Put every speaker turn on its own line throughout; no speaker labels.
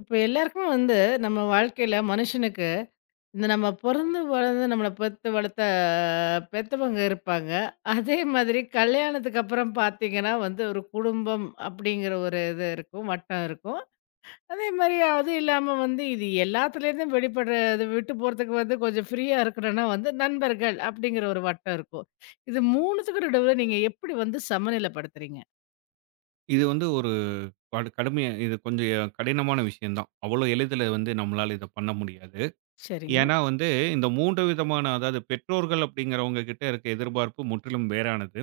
இப்ப எல்லாருக்குமே வந்து நம்ம வாழ்க்கையில மனுஷனுக்கு இந்த நம்ம பொறந்து வளர்ந்து நம்மள பெத்து வளர்த்த பெத்தவங்க இருப்பாங்க. அதே மாதிரி கல்யாணத்துக்கு அப்புறம் பாத்தீங்கன்னா வந்து ஒரு குடும்பம் அப்படிங்கிற ஒரு இது இருக்கும், வட்டம் இருக்கும். அதே மாதிரி அது இல்லாம வந்து இது எல்லாத்துலேருந்தும் வெளிப்படுறது விட்டு போறதுக்கு வந்து கொஞ்சம் ஃப்ரீயா இருக்கணும்னா வந்து நண்பர்கள் அப்படிங்கிற ஒரு வட்டம் இருக்கும். இது மூணுத்துக்கும் நடுவில் நீங்க எப்படி வந்து சமநிலைப்படுத்துறீங்க?
இது வந்து ஒரு கடுமையா இது கொஞ்சம் கடினமான விஷயம் தான். அவ்வளோ எளிதில வந்து நம்மளால இத பண்ண முடியாது.
சரிங்க.
ஏன்னா வந்து இந்த 3 விதமான அதாவது பெற்றோர்கள் அப்படிங்கிறவங்க கிட்ட இருக்க எதிர்பார்ப்பு முற்றிலும் வேறானது.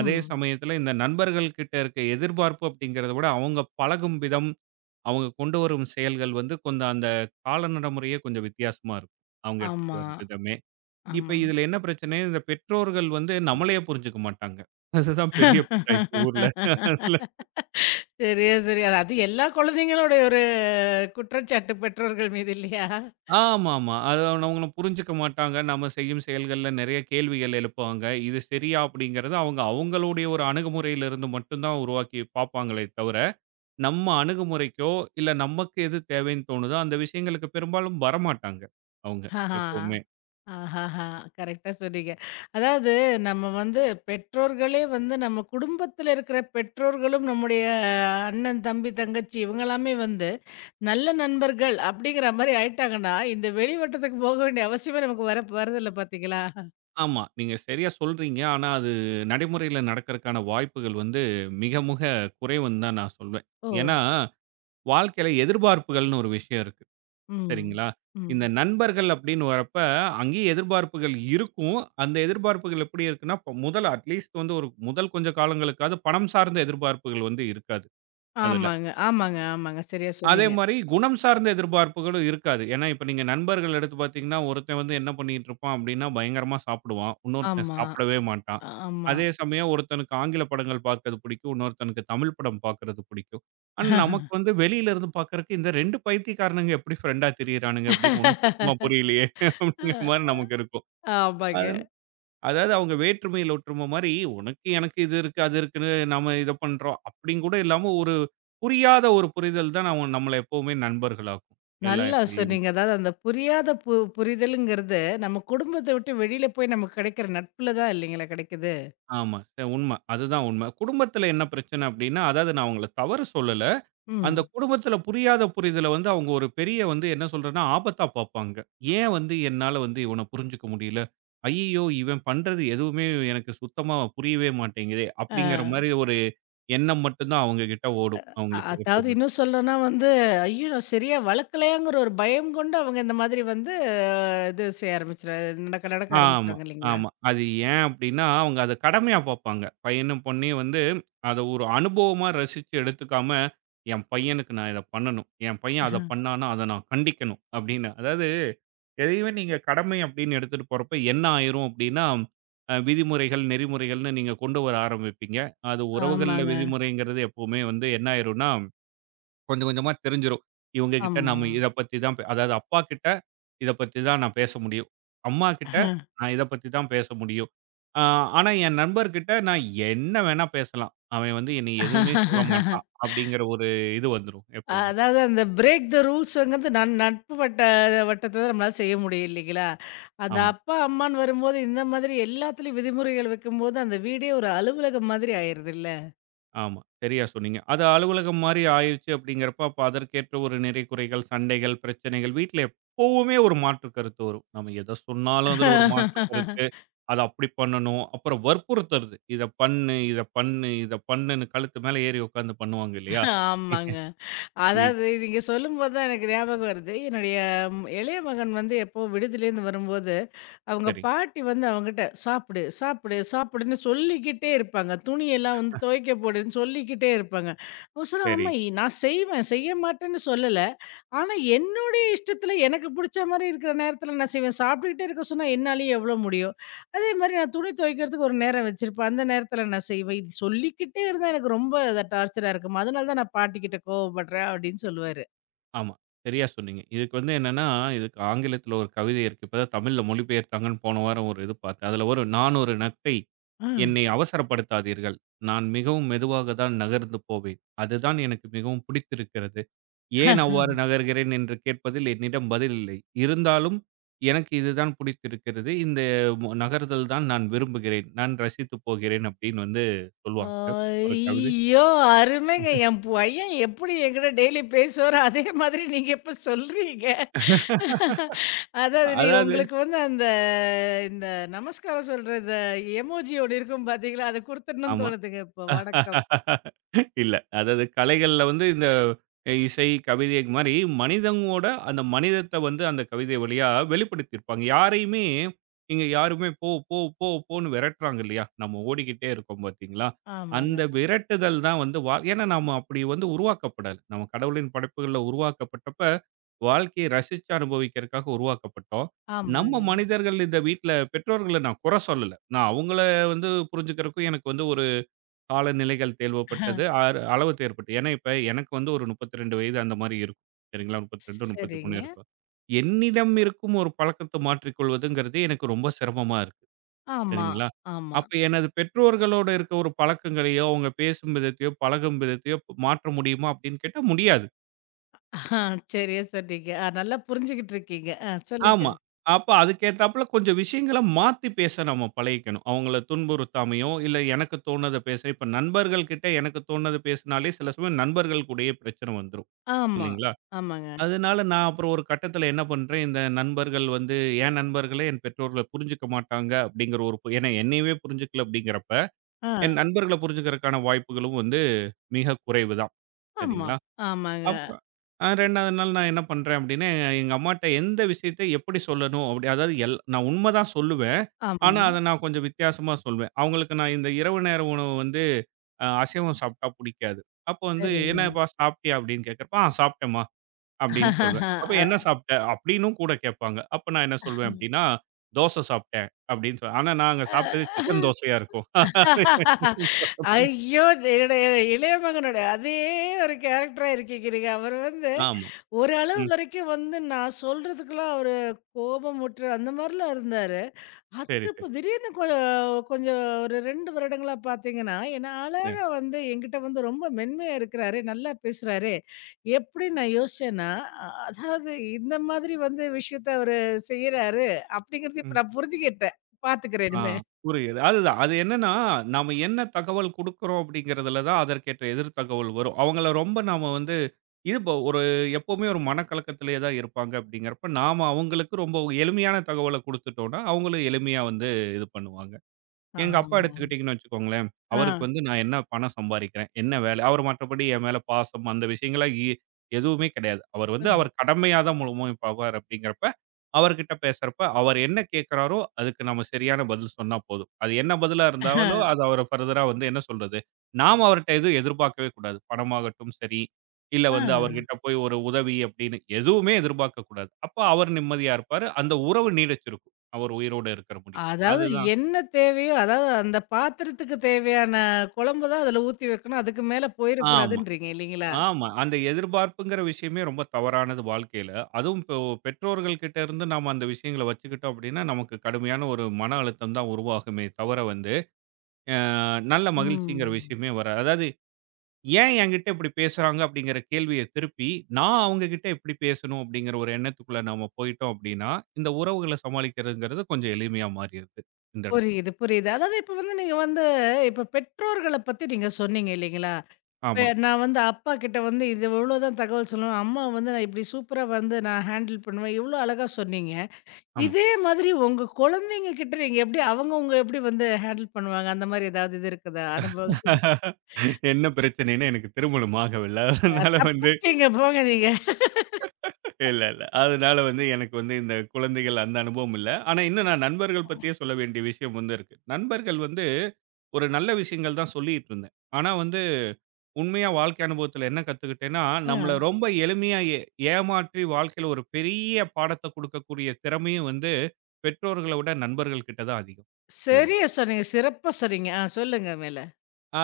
அதே
ம்.
சமயத்தில இந்த நண்பர்கள் கிட்ட இருக்க எதிர்பார்ப்பு அப்படிங்கிறத விட அவங்க பழகும் விதம், அவங்க கொண்டு வரும் செயல்கள் வந்து கொஞ்சம் அந்த கால நடைமுறையே கொஞ்சம் வித்தியாசமா இருக்கும். அவங்க எடுத்துட்டு
ஆமா,
வர விதமே. இப்ப
ஆமா.
இதுல என்ன பிரச்சனை, இந்த பெற்றோர்கள் வந்து நம்மளையே புரிஞ்சுக்க மாட்டாங்க. அதுதான் பெரிய பிரச்சனை இந்த ஊர்ல.
சரியா, சரியா. அது அது எல்லா குழந்தைங்களுடைய ஒரு குற்றச்சாட்டு பெற்றோர்கள் மீது இல்லையா?
ஆமாமா. அது அவங்க அவங்களும் புரிஞ்சுக்க மாட்டாங்க. நம்ம செய்யும் செயல்கள்ல நெறைய கேள்விகள் எழுப்புவாங்க. இது சரியா அப்படிங்கிறது அவங்க அவங்களுடைய ஒரு அணுகுமுறையிலிருந்து மட்டும் தான் உருவாக்கி பார்ப்பாங்களே தவிர, நம்ம அணுகுமுறைக்கோ, இல்ல நமக்கு எது தேவைன்னு தோணுதோ, அந்த விஷயங்களுக்கு பெரும்பாலும் வரமாட்டாங்க அவங்க
ஆஹா.
எப்பவுமே.
ஆஹஹா. கரெக்ட்டா சொன்னீங்க. அதாவது நம்ம வந்து பெற்றோர்களே வந்து நம்ம குடும்பத்தில இருக்கிற பெற்றோர்களும், நம்முடைய அண்ணன், தம்பி, தங்கச்சி இவங்கலாமே வந்து நல்ல நண்பர்கள் அப்படிங்கிற மாரி ஆயிட்டாங்கன்னா, இந்த வெளி வட்டத்துக்கு போக வேண்டிய அவசியமே நமக்கு வர வரதில்ல பார்த்தீங்களா?
ஆமா. நீங்க சரியா சொல்றீங்க. ஆனா அது நடைமுறையில நடக்கறக்கான வாய்ப்புகள் வந்து மிக மிக குறைவுன்னு தான் நான் சொல்வேன்.
ஓ!
ஏன்னா, வாழ்க்கையில எதிர்பார்ப்புகள்னு ஒரு விஷயம் இருக்கு.
ம்.
சரிங்களா?
ம்.
இந்த நண்பர்கள் அப்படின்னு வரப்ப, அங்கேயும் எதிர்பார்ப்புகள் இருக்கும். அந்த எதிர்பார்ப்புகள் எப்படி இருக்குன்னா, இப்ப முதல் அட்லீஸ்ட் வந்து ஒரு முதல் கொஞ்ச காலங்களுக்காவது பணம் சார்ந்த எதிர்பார்ப்புகள் வந்து இருக்காது, அதுல.
ஆமாங்க, ஆமாங்க, ஆமாங்க. சரியா
அதே
சொன்னீங்க.
மாரி குணம் சார்ந்த எதிர்பார்ப்புகளும் இருக்காது. ஏன்னா, இப்ப நீங்க நண்பர்கள் எடுத்து பார்த்தீங்கன்னா, ஒருத்தன் வந்து என்ன பண்ணிட்டு இருப்பான் அப்படின்னா, பயங்கரமா சாப்பிடுவான். இன்னொருத்தன்
ஆமா,
சாப்பிடவே மாட்டான்.
ஆமா.
அதே சமயம் ஒருத்தனுக்கு ஆங்கில படங்கள் பார்க்கறது பிடிக்கும். இன்னொருத்தனுக்கு தமிழ் படம் பார்க்கறது பிடிக்கும். ஆனா, நமக்கு வந்து வெளியில இருந்து பார்க்கறக்கு இந்த 2 பைத்தியக்காரனுங்க எப்படி ஃப்ரெண்டா திரியிறானுங்க அப்படின்னு ஒண்ணும் சுத்தமா புரியலையே அப்படிங்கிற
அ
மாரி நமக்கு இருக்கும்.
ஆமாங்க.
அதாவது அவங்க வேற்றுமையில் ஒற்றுமை மாரி, உனக்கு எனக்கு இது இருக்கு, அது இருக்குன்னு நம்ம இத பண்றோம். அப்படின்னு கூட இல்லாம ஒரு புரியாத ஒரு புரிதல் தான் நம்ம நம்மள எப்பவுமே நண்பர்களாக்கும். எல்லா
நல்லா
இடங்கள்லயுமே.
சொன்னீங்க. அதாவது அந்த புரியாத புரிதலுங்கிறது, நம்ம குடும்பத்த விட்டு வெளியில போய் நமக்கு கிடைக்கிற நட்புல தான் இல்லைங்களா கிடைக்குது.
ஆமா. உண்ம. அதுதான் உண்ம. குடும்பத்தில என்ன பிரச்சனை அப்படின்னா, அதாவது நான் உங்கள தவறு சொல்லல. அந்த
ம்.
குடும்பத்துல புரியாத புரிதல வந்து அவங்க ஒரு பெரிய வந்து என்ன சொல்றதுன்னா, ஆபத்தா பார்ப்பாங்க. ஏன் வந்து என்னால வந்து இவன புரிஞ்சுக்க முடியல? ஐய்யய்யோ! இவன் பண்றது எதுவுமே எனக்கு சுத்தமா புரியவே மாட்டேங்குதே! அப்படிங்கிற
அஹ்
மாரி ஒரு எண்ணம் மட்டும் தான் அவங்க கிட்ட ஓடும்.
அ
அவங்களுக்கு
அதாவது
எப்பவுமே.
இன்னும் சொல்லணும்னா வந்து, ஐயோ! நான் சரியா வளர்க்கலையாங்கிற ஒரு பயம் கொண்டு அவங்க இந்த மாதிரி வந்து இது செய்ய ஆரம்பிச்சுரு நடக்க நடக்க
ஆமா,
ஆரம்பிச்சுருவாங்க இல்லைங்களா?
ஆமா. அது ஏன் அப்படின்னா, அவங்க அத கடமையா பார்ப்பாங்க. பையனும், பொண்ணையும் வந்து அத ஒரு அனுபவமா ரசிச்சு எடுத்துக்காம, என் பையனுக்கு நான் இத பண்ணணும். என் பையன் அத பண்ணான்னா, அத நான் கண்டிக்கணும் அப்படின்னு. அதாவது எதையுமே நீங்க கடமை அப்படின்னு எடுத்துட்டு போறப்ப என்ன ஆயிரும் அப்படின்னா, விதிமுறைகள், நெறிமுறைகள்னு நீங்க கொண்டு வர ஆரம்பிப்பீங்க. அது உறவுகள்ல
ஆமாங்க.
விதிமுறைங்கிறது எப்பவுமே வந்து என்ன ஆயிரும்னா, கொஞ்சம் கொஞ்சமா தெரிஞ்சிரும். இவங்க கிட்ட
ஆமா.
நாம இத பத்தி தான் அதாவது அப்பா கிட்ட இத பத்தி தான் நான் பேச முடியும். அம்மா கிட்ட நான் இத பத்தி தான் பேச முடியும். அ ஆனா என் நண்பர்கிட்ட நான் என்ன வேணா பேசலாம். அவன் வந்து என்னைய எதுவுமே சொல்ல மாட்டான். அப்படிங்கிற ஒரு இது வந்துரும்
அ
எப்பவுமே.
அதாவது அந்த பிரேக் த ரூல்ஸ்ங்கிறது நட்பு வட்டத்த தான் நம்மளால செய்ய முடியும் இல்லைங்களா? அந்த
ஆமா.
அப்பா, அம்மான்னு வரும்போது இந்த மாதிரி எல்லாத்துலயும் விதிமுறைகள் வைக்கும்போது, அந்த வீடே ஒரு அலுவலகம் மாதிரி ஆயிருதுல்ல.
ஆமா. சரியா சொன்னீங்க. அது அலுவலகம் மாரி ஆயிருச்சு அப்படிங்கிறப்ப, அப்ப அதற்கேற்ற ஒரு நிறை, குறைகள், சண்டைகள், பிரச்சனைகள் வீட்ல எப்பவுமே ஒரு மாற்று கருத்து வரும். நம்ம எத சொன்னாலும் அதுல ஒரு மாற்று கருத்து. அத அப்படி பண்ணணும். அப்புறம் வற்புறுத்துறது. இத பண்ணு, இத பண்ணு, இத பண்ணுன்னு கழுத்து மேல ஏறி உட்காந்து பண்ணுவாங்க இல்லையா?
ஆமாங்க.
இது
அதாவது நீங்க சொல்லும்போது தான் எனக்கு ஞாபகம் வருது. என்னுடைய இளைய மகன் வந்து எப்போ விடுதியிலேருந்து வரும்போது, அவங்க
சரி,
பாட்டி வந்து அவங்கிட்ட "சாப்பிடு, சாப்பிடு, சாப்பிடுன்னு" சொல்லிக்கிட்டே இருப்பாங்க. துணியெல்லாம் வந்து துவைக்க போடுன்னு சொல்லிக்கிட்டே இருப்பாங்க. அவன் சொல்லுவான்,
சரி.
"அம்மா நான் செய்வேன், செய்ய மாட்டேன்னு சொல்லல. ஆனா, என்னுடைய இஷ்டத்துல எனக்கு புடிச்ச மாரி இருக்கிற நேரத்துல நான் செய்வேன். சாப்பிட்டுக்கிட்டே இருக்க சொன்னா என்னாலேயே எவ்வளோ முடியும்? அதே மாரி நான் துணி துவைக்கிறதுக்கு ஒரு நேரம் வச்சிருப்பேன். அந்த நேரத்துல நான் செய்வேன். இது சொல்லிக்கிட்டே இருந்தா எனக்கு ரொம்ப அத டார்ச்சரா இருக்குமா. அதனால தான் நான் பாட்டிக்கிட்ட கோவப்படுறேன் அப்படின்னு சொல்லுவாரு.
ஆமா. சரியா சொன்னீங்க. இதுக்கு வந்து என்னன்னா, இதுக்கு ஆங்கிலத்தில ஒரு கவிதை இருக்கு. இப்பதான் தமிழ்ல மொழிபெயர்த்தாங்கன்னு போன வாரம் ஒரு இது பார்த்தேன். அதில வரும், "நான் ஒரு நத்தை.
ஆ.
என்னை அவசரப்படுத்தாதீர்கள். நான் மிகவும் மெதுவாக தான் நகர்ந்து போவேன். அதுதான் எனக்கு மிகவும் பிடித்திருக்கிறது. ஏன் அவ்வாறு நகர்கிறேன் என்று கேட்பதில் என்னிடம் பதில் இல்லை. இருந்தாலும் எனக்கு இதுதான் பிடித்திருக்கிறது. இந்த நகர்தல் தான் நான் விரும்புகிறேன். நான் ரசித்து போகிறேன்." அப்படின்னு வந்து சொல்லுவாங்க. ஒரு கவிதை.
ஐயோ! அருமைங்க. என் பையன் எப்படி என்கிட்ட டெய்லி பேசுவாரோ, அதே மாதிரி நீங்க இப்ப சொல்றீங்க. அதாவது நீ
அதாவது
உங்களுக்கு வந்து அந்த இந்த நமஸ்காரம் சொல்ற இந்த எமோஜி ஒண்ணு இருக்கும் பாத்தீங்களா? அத குடுத்துடணும்னு
ஆமா.
தோணுதுங்க இப்போ. வணக்கம்.
இல்ல. அதாவது கலைகள்ல வந்து இந்த இசை, கவிதை மாரி மனிதனோட அந்த மனிதத்த வந்து அந்த கவிதை வழியா வெளிப்படுத்தியிருப்பாங்க. யாரையுமே இங்க யாருமே போ, போ, போ, போன்னு விரட்டுறாங்க இல்லையா? நம்ம ஓடிக்கிட்டே இருக்கோம் பார்த்தீங்களா?
ஆமாங்க,
அந்த விரட்டுதல் தான் வந்து வா ஏன்னா நாம அப்படி வந்து உருவாக்கப்படல. நம்ம கடவுளின் படைப்புகள்ல உருவாக்கப்பட்டப்ப, வாழ்க்கைய ரசிச்சு அனுபவிக்கிறதுக்காக உருவாக்கப்பட்டோம். நம்ம
ஆமாங்க.
மனிதர்கள் இந்த வீட்ல பெற்றோர்கள நான் குறை சொல்லல. நான் அவங்கள வந்து புரிஞ்சுக்கிறதுக்கும் எனக்கு வந்து ஒரு காலநிலைகள்
அஹ்,
தேர்வுப்பட்டது. ஆறு அளவு தேர்வுப்பட்டு. ஏன்னா, இப்ப எனக்கு வந்து ஒரு 32 வயது அந்த மாரி இருக்கும். சரிங்களா? 32, 33
சரிங்க.
இருக்கும். என்னிடம் இருக்கும் ஒரு பழக்கத்த மாற்றிக் கொள்வதுங்கிறது எனக்கு ரொம்ப சிரமமா இருக்கு.
ஆமா,
சரிங்களா?
ஆமா.
அப்ப எனது பெற்றோர்களோட இருக்க ஒரு பழக்கங்களையோ, அவங்க பேசும் விதத்தையோ, பழகும் விதத்தையோ மாற்ற முடியுமா? அப்படின்னு கேட்டா முடியாது.
சரியா சொன்னீங்க. அ நல்லா புரிஞ்சுகிட்டு இருக்கீங்க. அ சொல்லுங்க.
ஆமா. அப்ப அதுக்கேத்தாப்ல கொஞ்சம் விஷயங்கள மாத்தி பேச நம்ம பழகிக்கணும். அவங்கள துன்புறுத்தாமயோ, இல்ல எனக்கு தோணுத பேச இப்ப நண்பர்கள் கிட்ட எனக்கு தோணுத பேசினாலே சில சமயம் நண்பர்கள் கூடயே பிரச்சனை வந்துரும்.
ஆமா,
இல்லைங்களா?
ஆமாங்க.
அதனால நான் அப்புறம் ஒரு கட்டத்தில என்ன பண்றேன், இந்த நண்பர்கள் வந்து என் நண்பர்களே என் பெற்றோர்கள புரிஞ்சுக்க மாட்டாங்க அப்படிங்கிற ஒரு ஏன்னா என்னையவே புரிஞ்சுக்கல அப்படிங்கிறப்ப,
ஆ,
என் நண்பர்கள புரிஞ்சுக்கிறதுக்கான வாய்ப்புகளும் வந்து மிக குறைவு தான்.
ஆமா,
சரிங்களா?
ஆமாங்க,
அப்புறம் 2வது நாள் நான் என்ன பண்றேன் அப்டின்னா, எங்க அம்மாட்ட எந்த விஷயத்த எப்படி சொல்லணும் அப்டி அதாவது நான் உண்ம தான் சொல்லுவேன். ஆனா,
ஆமாங்க.
அத நான் கொஞ்சம் வித்தியாசமா சொல்வேன். அவங்களுக்கு நான் இந்த இரவு நேர உணவு வந்து அசைவம் சாப்ட்டா புடிக்காது. அப்போ வந்து
சரிங்க.
"என்னப்பா சாப்ட்டியா?" அப்டின்னு கேட்கிறப்ப, "ஆ சாப்ட்டேன்ம்மா" அப்டின்னு சொல்வேன். அப்ப "என்ன
சரிங்க.
சாப்ட்ட?" அப்டின்னும் கூட கேட்பாங்க. அப்ப நான் என்ன சொல்வேன் அப்டின்னா, "தோசை சாப்ட்டேன்" அப்டின்னு ஆனா நாங்க சாப்ட்டது
அ
சிக்கன் தோசையா இருக்கும்.
ஐயோ! என்னுடைய இளைய மகனுடைய அதே ஒரு கேரக்டரா இருக்கீங்க நீங்க. அவர் வந்து
ஆமா.
ஒரு அளவு
ம்.
வரைக்கும் வந்து நான் சொல்றதுக்கெல்லாம் அவரு கோபமுற்று அந்த மாரிலாம் இருந்தாரு.
சரி,
அதுக்கு
சரி.
இப்போ திடீர்னு கொஞ்சம் ஒரு 2 வருடங்களா பார்த்தீங்கன்னா, என்ன
அ.
அழகா வந்து என்கிட்ட வந்து ரொம்ப மென்மையா இருக்கிறாரே! நல்லா பேசுறாரே! எப்படி நான் யோசிச்சேன்னா, அ அதாவது இந்த மாதிரி வந்து விஷயத்த அவரு செய்றாரு அப்படிங்கிறது இப்ப
ம்.
நான் புரிஞ்சுக்கிட்டேன். பார்த்துக்கிறேன்
ஆ
இனிமே.
புரியுது. அதுதான். அது என்னன்னா, நாம என்ன தகவல் குடுக்குறோம் அப்படிங்கிறதுல தான் அதற்கேற்ற எதிர் தகவல் வரும். அவங்கள ரொம்ப நாம வந்து இது ஒரு எப்பவுமே ஒரு மனக்கலக்கத்திலேயே தான் இருப்பாங்க அப்படிங்கிறப்ப, நாம அவங்களுக்கு ரொம்ப எளிமையான தகவல குடுத்துட்டோம்னா, அவங்களும் எளிமையா வந்து இது பண்ணுவாங்க. எங்க அப்பா
ஆமா.
எடுத்துக்கிட்டீங்கன்னு வச்சுக்கோங்களேன், அவருக்கு வந்து நான் என்ன பணம் சம்பாரிக்கிறேன், என்ன வேலை அவர் மற்றபடி என் மேல பாசம் அந்த விஷயங்கள்லாம் எதுவுமே கிடையாது. அவர்
ஆ.
வந்து அவர் கடமையா தான் முழுமையும் பார்ப்பார் அப்படிங்கிறப்ப, அவர்கிட்ட பேசுறப்ப அவர் என்ன கேட்கிறாரோ அதுக்கு நம்ம சரியான பதில் சொன்னா போதும். அது என்ன பதிலா
அஹ,
இருந்தாலும் அது அவர ஃபர்தரா வந்து என்ன சொல்றது, நாம அவர்ட்ட எதுவும் எதிர்பார்க்கவே கூடாது. பணமாகட்டும் சரி, இல்ல
ஆ.
வந்து அவர்கிட்ட போய் ஒரு உதவி அப்படின்னு எதுவுமே எதிர்பார்க்கக் கூடாது. அப்ப அவர் நிம்மதியா இருப்பாரு. அந்த உறவு நீடிச்சிருக்கும். அவர் உயிரோட இருக்கிற முடியும்.
அதாவது
அதுதான்.
என்ன தேவையோ, அதாவது அந்த பாத்திரத்துக்கு தேவையான குழம்பு தான் அதுல ஊத்தி வைக்கணும். அதுக்கு மேல
ஆமா.
போயிறக்கூடாதுன்றீங்க இல்லைங்களா?
ஆமா. அந்த எதிர்பார்ப்புங்கிற விஷயமே ரொம்ப தவறானது வாழ்க்கையில. அதுவும் இப்போ பெற்றோர்கள் கிட்ட இருந்து நாம அந்த விஷயங்கள வச்சுக்கிட்டோம் அப்படின்னா, நமக்கு கடுமையான ஒரு மன அழுத்தம் தான் உருவாகுமே தவிர வந்து, அ நல்ல மகிழ்ச்சிங்கிற
ம்.
விஷயமே வராது. அதாவது ஏன் என்கிட்ட இப்படி பேசுறாங்க அப்படிங்கிற கேள்விய திருப்பி, நான் அவங்ககிட்ட எப்படி பேசணும் அப்படிங்கிற ஒரு எண்ணத்துக்குள்ள நாம போயிட்டோம் அப்படின்னா, இந்த உறவுகள சமாளிக்கிறதுங்கிறது கொஞ்சம் எளிமையா மாறிருது இந்த இடத்துல.
புரியுது, புரியுது. அதாவது இப்ப வந்து நீங்க வந்து இப்ப பெற்றோர்கள பத்தி நீங்க சொன்னீங்க இல்லைங்களா? இப்ப
ஆமா,
நான் வந்து அப்பா கிட்ட வந்து இது இவ்வளோதான் தகவல் சொல்லுவேன். அம்மா வந்து நான் இப்படி சூப்பரா வந்து நான் ஹேண்டில் பண்ணுவேன். இவ்வளோ அழகா சொன்னீங்க.
ஆமா.
இதே மாதிரி உங்க குழந்தைங்க கிட்ட நீங்க எப்படி அவங்க உங்க எப்படி வந்து ஹேண்டில் பண்ணுவாங்க? அந்த மாரி ஏதாவது இது இருக்குதா? அனுபவம்?
என்ன பிரச்சனைன்னு எனக்கு திருமணம் ஆகவில்ல. அதனால வந்து
தப்பிச்சீங்க போங்க நீங்க.
இல்ல, இல்ல. அதனால வந்து எனக்கு வந்து இந்த குழந்தைகள் அந்த அனுபவம் இல்ல. ஆனா இன்னும் நான் நண்பர்கள் பத்தியே சொல்ல வேண்டிய விஷயம் வந்து இருக்கு. நண்பர்கள் வந்து ஒரு நல்ல விஷயங்கள் தான் சொல்லிட்டு இருந்தேன். ஆனா வந்து உண்மையா வாழ்க்கை அனுபவத்துல என்ன கத்துக்கிட்டேன்னா, நம்மள ரொம்ப எளிமையா ஏமாற்றி வாழ்க்கையில ஒரு பெரிய பாடத்த குடுக்கக்கூடிய திறமையும் வந்து பெற்றோர்கள விட நண்பர்கள் கிட்ட தான் அதிகம், இதுல.
சரியா சொன்னீங்க. சிறப்பா சொன்னீங்க. ஆ சொல்லுங்க மேல.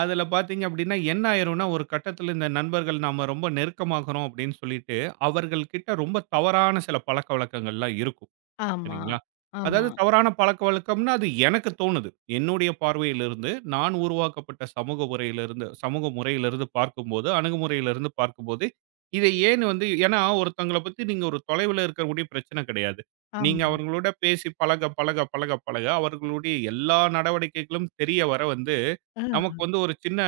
அதுல பாத்தீங்க அப்படின்னா, என்ன ஆயிரும்னா, ஒரு கட்டத்துல இந்த நண்பர்கள் நாம ரொம்ப நெருக்கமாகுறோம் அப்படின்னு சொல்லிட்டு, அவர்கள் கிட்ட ரொம்ப தவறான சில பழக்கவழக்கங்கள்லாம் இருக்கும்.
ஆமா,
சரிங்களா? அதாவது
ஆமா,
தவறான பழக்கவழக்கம்னா, அது எனக்கு தோணுது. என்னுடைய பார்வையிலிருந்து, நான் உருவாக்கப்பட்ட சமூக உரையிலிருந்து சமூக முறையிலிருந்து பார்க்கும்போது, அணுகுமுறையிலிருந்து பார்க்கும்போது, இதை ஏன் வந்து ஏன்னா ஒருத்தங்கள பத்தி நீங்க ஒரு தொலைவில இருக்கக்கூடிய பிரச்சனை கிடையாது. நீங்க
ஆமா.
அவர்களோட பேசி பழக, பழக, பழக, பழக அவர்களுடைய எல்லா நடவடிக்கைகளும் தெரிய வர வந்து
ஆ,
நமக்கு வந்து ஒரு சின்ன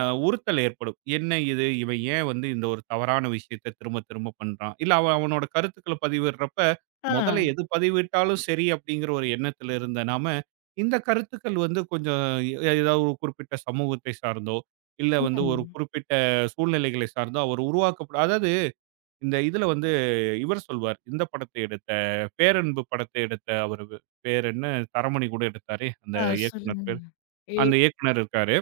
அ உறுத்தல் ஏற்படும். என்ன இது? இவன் ஏன் வந்து இந்த ஒரு தவறான விஷயத்த திரும்ப திரும்ப பண்றான்? இல்ல அவன் அவனோட கருத்துக்கள பதிவிடுறப்ப,
ஆ,
முதல்ல எது பதிவிட்டாலும் சரி அப்படிங்கிற ஒரு எண்ணத்துல இருந்த நாம, இந்த கருத்துக்கள் வந்து கொஞ்சம் எ ஏதாவது ஒரு குறிப்பிட்ட சமூகத்தை சார்ந்தோ, இல்ல வந்து ஒரு
ம்.
குறிப்பிட்ட சூழ்நிலைகளை சார்ந்தோ அவர் உருவாக்கப்பட அதாவது இந்த இதுல வந்து இவர் சொல்வார். இந்த படத்தை எடுத்த பேரன்பு படத்தை எடுத்த அவரு பேர் என்ன? தரமணி கூட எடுத்தாரே! அந்த
ஆ
இயக்குனர்
சொல்லுங்க.
பேர்.
இ
அந்த இயக்குனர் இருக்காரு.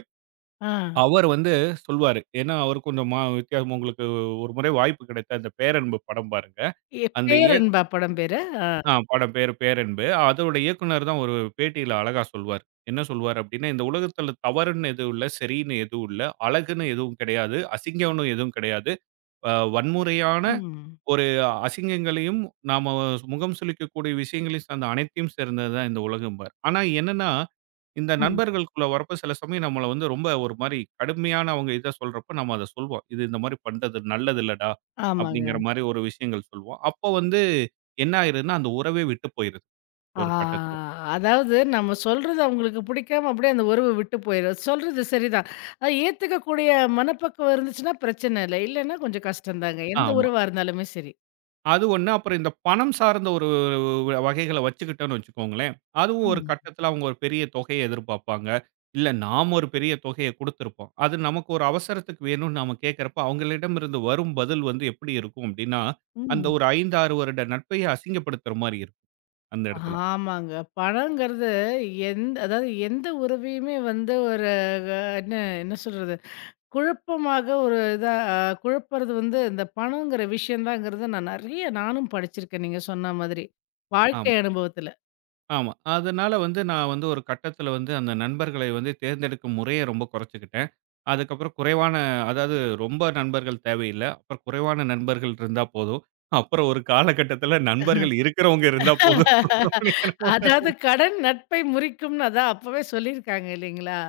ஆ.
அவர் வந்து சொல்வாரு. ஏன்னா, அவர் கொஞ்சம் வித்தியாசம் உங்களுக்கு ஒரு முறை வாய்ப்பு கிடைத்த அந்த பேரன்பு படம் பாருங்க.
எ
அந்த இயக்
பேரன்பா படம் பேரு? ஆ.
ஆ படம் பேரு பேரன்பு. அதோட இயக்குனர் தான் ஒரு பேட்டியில அழகா சொல்வாரு. என்ன சொல்வாரு அப்டின்னா, "இந்த உலகத்தில தவறுன்னு எதுவும் இல்ல, சரின்னு எதுவும் இல்ல, அழகுன்னு எதுவும் கிடையாது, அசிங்கம்னு எதுவும் கிடையாது. வன்முறையான
ம்,
ஒரு அசிங்கங்களையும் நாம முகம் சுளிக்கக்கூடிய விஷயங்களையும் சார்ந்த அனைத்தையும் சேர்ந்தது தான் இந்த உலகம்பாரு." ஆனா என்னன்னா இந்த
ம்.
நண்பர்களுக்குள்ள வரப்ப சில சமயம் நம்மள வந்து ரொம்ப ஒரு மாரி கடுமையான அவங்க இத சொல்றப்ப நம்ம அத சொல்வோம். "இது இந்த மாரி பண்றது நல்லது இல்லடா"
ஆமாங்க.
அப்படிங்கிற மாரி ஒரு விஷயங்கள் சொல்வோம். அப்போ வந்து என்ன ஆயிருதுன்னா, அந்த உறவே விட்டு போயிருது
ஆ
ஒரு கட்டத்துல.
அதாவது நம்ம சொல்றது அவங்களுக்கு பிடிக்காம அப்படியே அந்த உறவு விட்டு போயிரும். சொல்றது சரிதான். அ ஏத்துக்கக்கூடிய மனப்பக்குவம் இருந்துச்சுன்னா பிரச்சனை இல்ல. இல்லன்னா கொஞ்சம் கஷ்டம் தாங்க. எந்த
ஆமா.
உறவா இருந்தாலுமே சரி.
அது ஒண்ணு. அப்புறம் இந்த பணம் சார்ந்த ஒரு வகைகள வச்சுக்கிட்டோம்னு வச்சுக்கோங்களேன், அதுவும் ஒரு
ம்,
கட்டத்தில அவங்க ஒரு பெரிய தொகைய எதிர்பார்ப்பாங்க. இல்ல நாம ஒரு பெரிய தொகைய குடுத்திருப்போம். அது நமக்கு ஒரு அவசரத்துக்கு வேணும்னு நாம கேட்கிறப்ப, அவங்களிடமிருந்து வரும் பதில் வந்து எப்படி இருக்கும் அப்படின்னா, அந்த
ம்.
ஒரு 5, 6 வருட நட்பையே அசிங்கப்படுத்துற மாரி இருக்கும் அந்த இடத்துல.
ஆமாங்க. பணங்கிறது எந்த அதாவது எந்த உறவையுமே வந்து ஒரு அ என்ன என்ன சொல்றது? குழப்பமாக ஒரு இதா அ குழப்புறது வந்து இந்த பணங்கிற விஷயம் தாங்கிறத நான் நெறைய நானும் படிச்சிருக்கேன் நீங்க சொன்ன மாதிரி.
ஆமா.
வாழ்க்கை அனுபவத்துல.
ஆமா. அதனால வந்து நான் வந்து ஒரு கட்டத்தில வந்து அந்த நண்பர்களை வந்து தேர்ந்தெடுக்கும் முறைய ரொம்ப குறைச்சுக்கிட்டேன். அதுக்கப்புறம் குறைவான அதாவது ரொம்ப நண்பர்கள் தேவையில்ல. அப்புறம் குறைவான நண்பர்கள் இருந்தா போதும். அப்புறம் ஒரு காலகட்டத்தில நண்பர்கள் இருக்கிறவங்க இருந்தா போதும்.
அதாவது கடன் நட்பை முறிக்கும்னு அதான் அப்பவே சொல்லியிருக்காங்க இல்லைங்களா?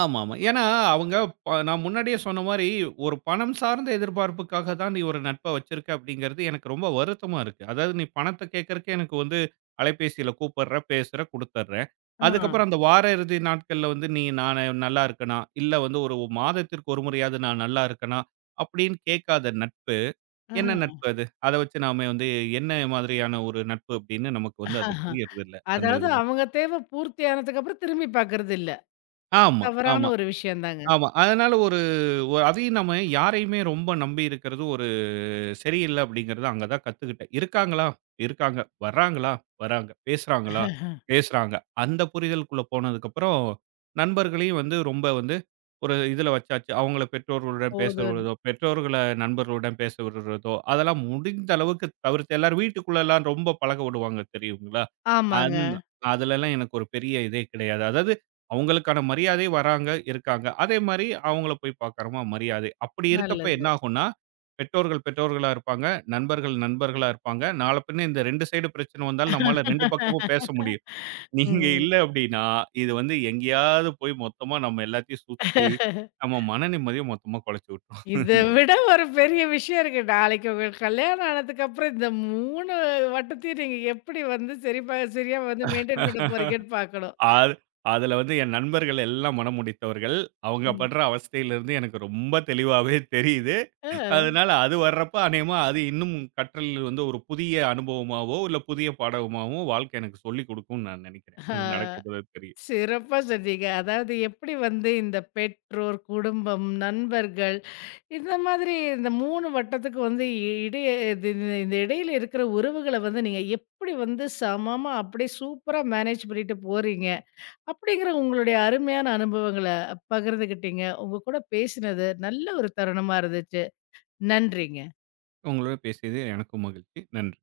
ஆமாமா. ஏன்னா, அவங்க நான் முன்னாடியே சொன்ன மாரி, ஒரு பணம் சார்ந்த எதிர்பார்ப்புக்காக தான் நீ ஒரு நட்ப வச்சிருக்க அப்படிங்கிறது எனக்கு ரொம்ப வருத்தமா இருக்கு. அதாவது நீ பணத்த கேட்கறக்கே எனக்கு வந்து அலைபேசியில கூப்பிடுற, பேசுற, குடுத்துடுறேன்.
ஆ,
அதுக்கப்புறம் அந்த வார இறுதி நாட்கள்ல வந்து நீ நான் நல்லா இருக்கனா, இல்ல வந்து ஒரு மாதத்திற்கு ஒரு முறையாவது நான் நல்லா இருக்கனா, அப்படின்னு கேட்காத நட்பு,
ஆ.
என்ன நட்பு அது? அத வச்சு நாம வந்து என்ன மாதிரியான ஒரு நட்பு அப்படின்னு நமக்கு வந்து அது புரியறதில்ல, அந்த
அதாவது
இதுல.
அவங்க தேவை பூர்த்தி ஆனதுக்கு அப்புறம் திரும்பி பார்க்கறது இல்ல.
ஆமா,
தவறான
ஆமா.
ஒரு விஷயம் தாங்க.
ஆமா. அதனால ஒரு ஒரு- அதையும் நம்ம யாரையுமே ரொம்ப நம்பி இருக்கிறது, சரியில்ல அப்படிங்கிறத அங்க தான் கத்துக்கிட்டேன். இருக்காங்களா? இருக்காங்க. வர்றாங்களா? வர்றாங்க. பேசுறாங்களா? பேசுறாங்க. அந்த புரிதலுக்குள்ள போனதுக்கப்புறம், நண்பர்களையும் வந்து ரொம்ப வந்து ஒரு இதுல வச்சாச்சு. அவங்கள பெற்றோர்களுடன் பேச
போதும்
விடுறதோ, பெற்றோர்கள நண்பர்களுடன் பேச விடுறதோ, அதெல்லாம் முடிந்த அளவுக்கு தவிர்த்து எல்லாரும் வீட்டுக்குள்ளலாம் ரொம்ப பழக விடுவாங்க தெரியுங்களா?
ஆமாங்க.
அந்த அதுலலாம் எனக்கு ஒரு பெரிய இதே கிடையாது. அதாவது அவங்களுக்கான மரியாதை வர்றாங்க, இருக்காங்க. அதே மாரி அவங்கள போய் பார்க்குறோமா மரியாதை. அப்படி இருக்கப்ப என்ன
நல்லது.
ஆகும்னா பெற்றோர்கள் பெற்றோர்களா இருப்பாங்க. நண்பர்கள் நண்பர்களா இருப்பாங்க. நாள பின்ன இந்த 2 சைடு பிரச்சனை வந்தாலும் நம்மால 2 பக்கமும் பேச முடியும். நீங்க
ம்.
இல்ல அப்டின்னா, இது வந்து எங்கேயாவது போய் மொத்தமா நம்ம எல்லாத்தையும் சுத்தி, நம்ம மன நிம்மதிய மொத்தமா கொலைச்சு விட்டுரும்.
இத
இந்த இது.
விட ஒரு பெரிய விஷயம் இருக்கு. நாளைக்கு உங்களுக்கு கல்யாணம் ஆனதுக்கப்புறம் இந்த 3 வட்டத்தையும் நீங்க எப்படி வந்து சரியா வந்து மெயின்டெயின் பண்ண போறீங்கன்னு பார்க்கணும்.
அது அதுல வந்து என் நண்பர்கள் எல்லாம் மனமுடித்தவர்கள். அவங்க
ம்.
படுற அவஸ்தையிலிருந்து எனக்கு ரொம்ப தெளிவாவே தெரியுது.
அ
அதனால அது வர்றப்ப அநேகமா அது இன்னும் கற்றல் வந்து ஒரு புதிய அனுபவமாவோ, இல்ல புதிய பாடமாவோ வாழ்க்கை எனக்கு சொல்லிக் குடுக்கும்னு நான் நெனைக்கிறேன். அது
ஆ
நடக்கும்போது தெரியும்.
சிறப்பா சொன்னீங்க. அதாவது எப்படி வந்து இந்த பெற்றோர், குடும்பம், நண்பர்கள் இந்த மாதிரி இந்த 3 வட்டத்துக்கு வந்து இ இடைய இது இது- இந்த இடையில இருக்கிற உறவுகள வந்து நீங்க எப்படி வந்து சமமா அப்படியே சூப்பரா மேனேஜ் பண்ணிட்டு போறீங்க? அப்படிங்கிற உங்களுடைய அருமையான அனுபவங்கள பகிர்ந்துகிட்டீங்க. உங்க கூட பேசினது நல்ல ஒரு தருணமா இருந்துச்சு. நன்றிங்க.
உங்களோட பேசியது எனக்கும் மகிழ்ச்சி. நன்றி.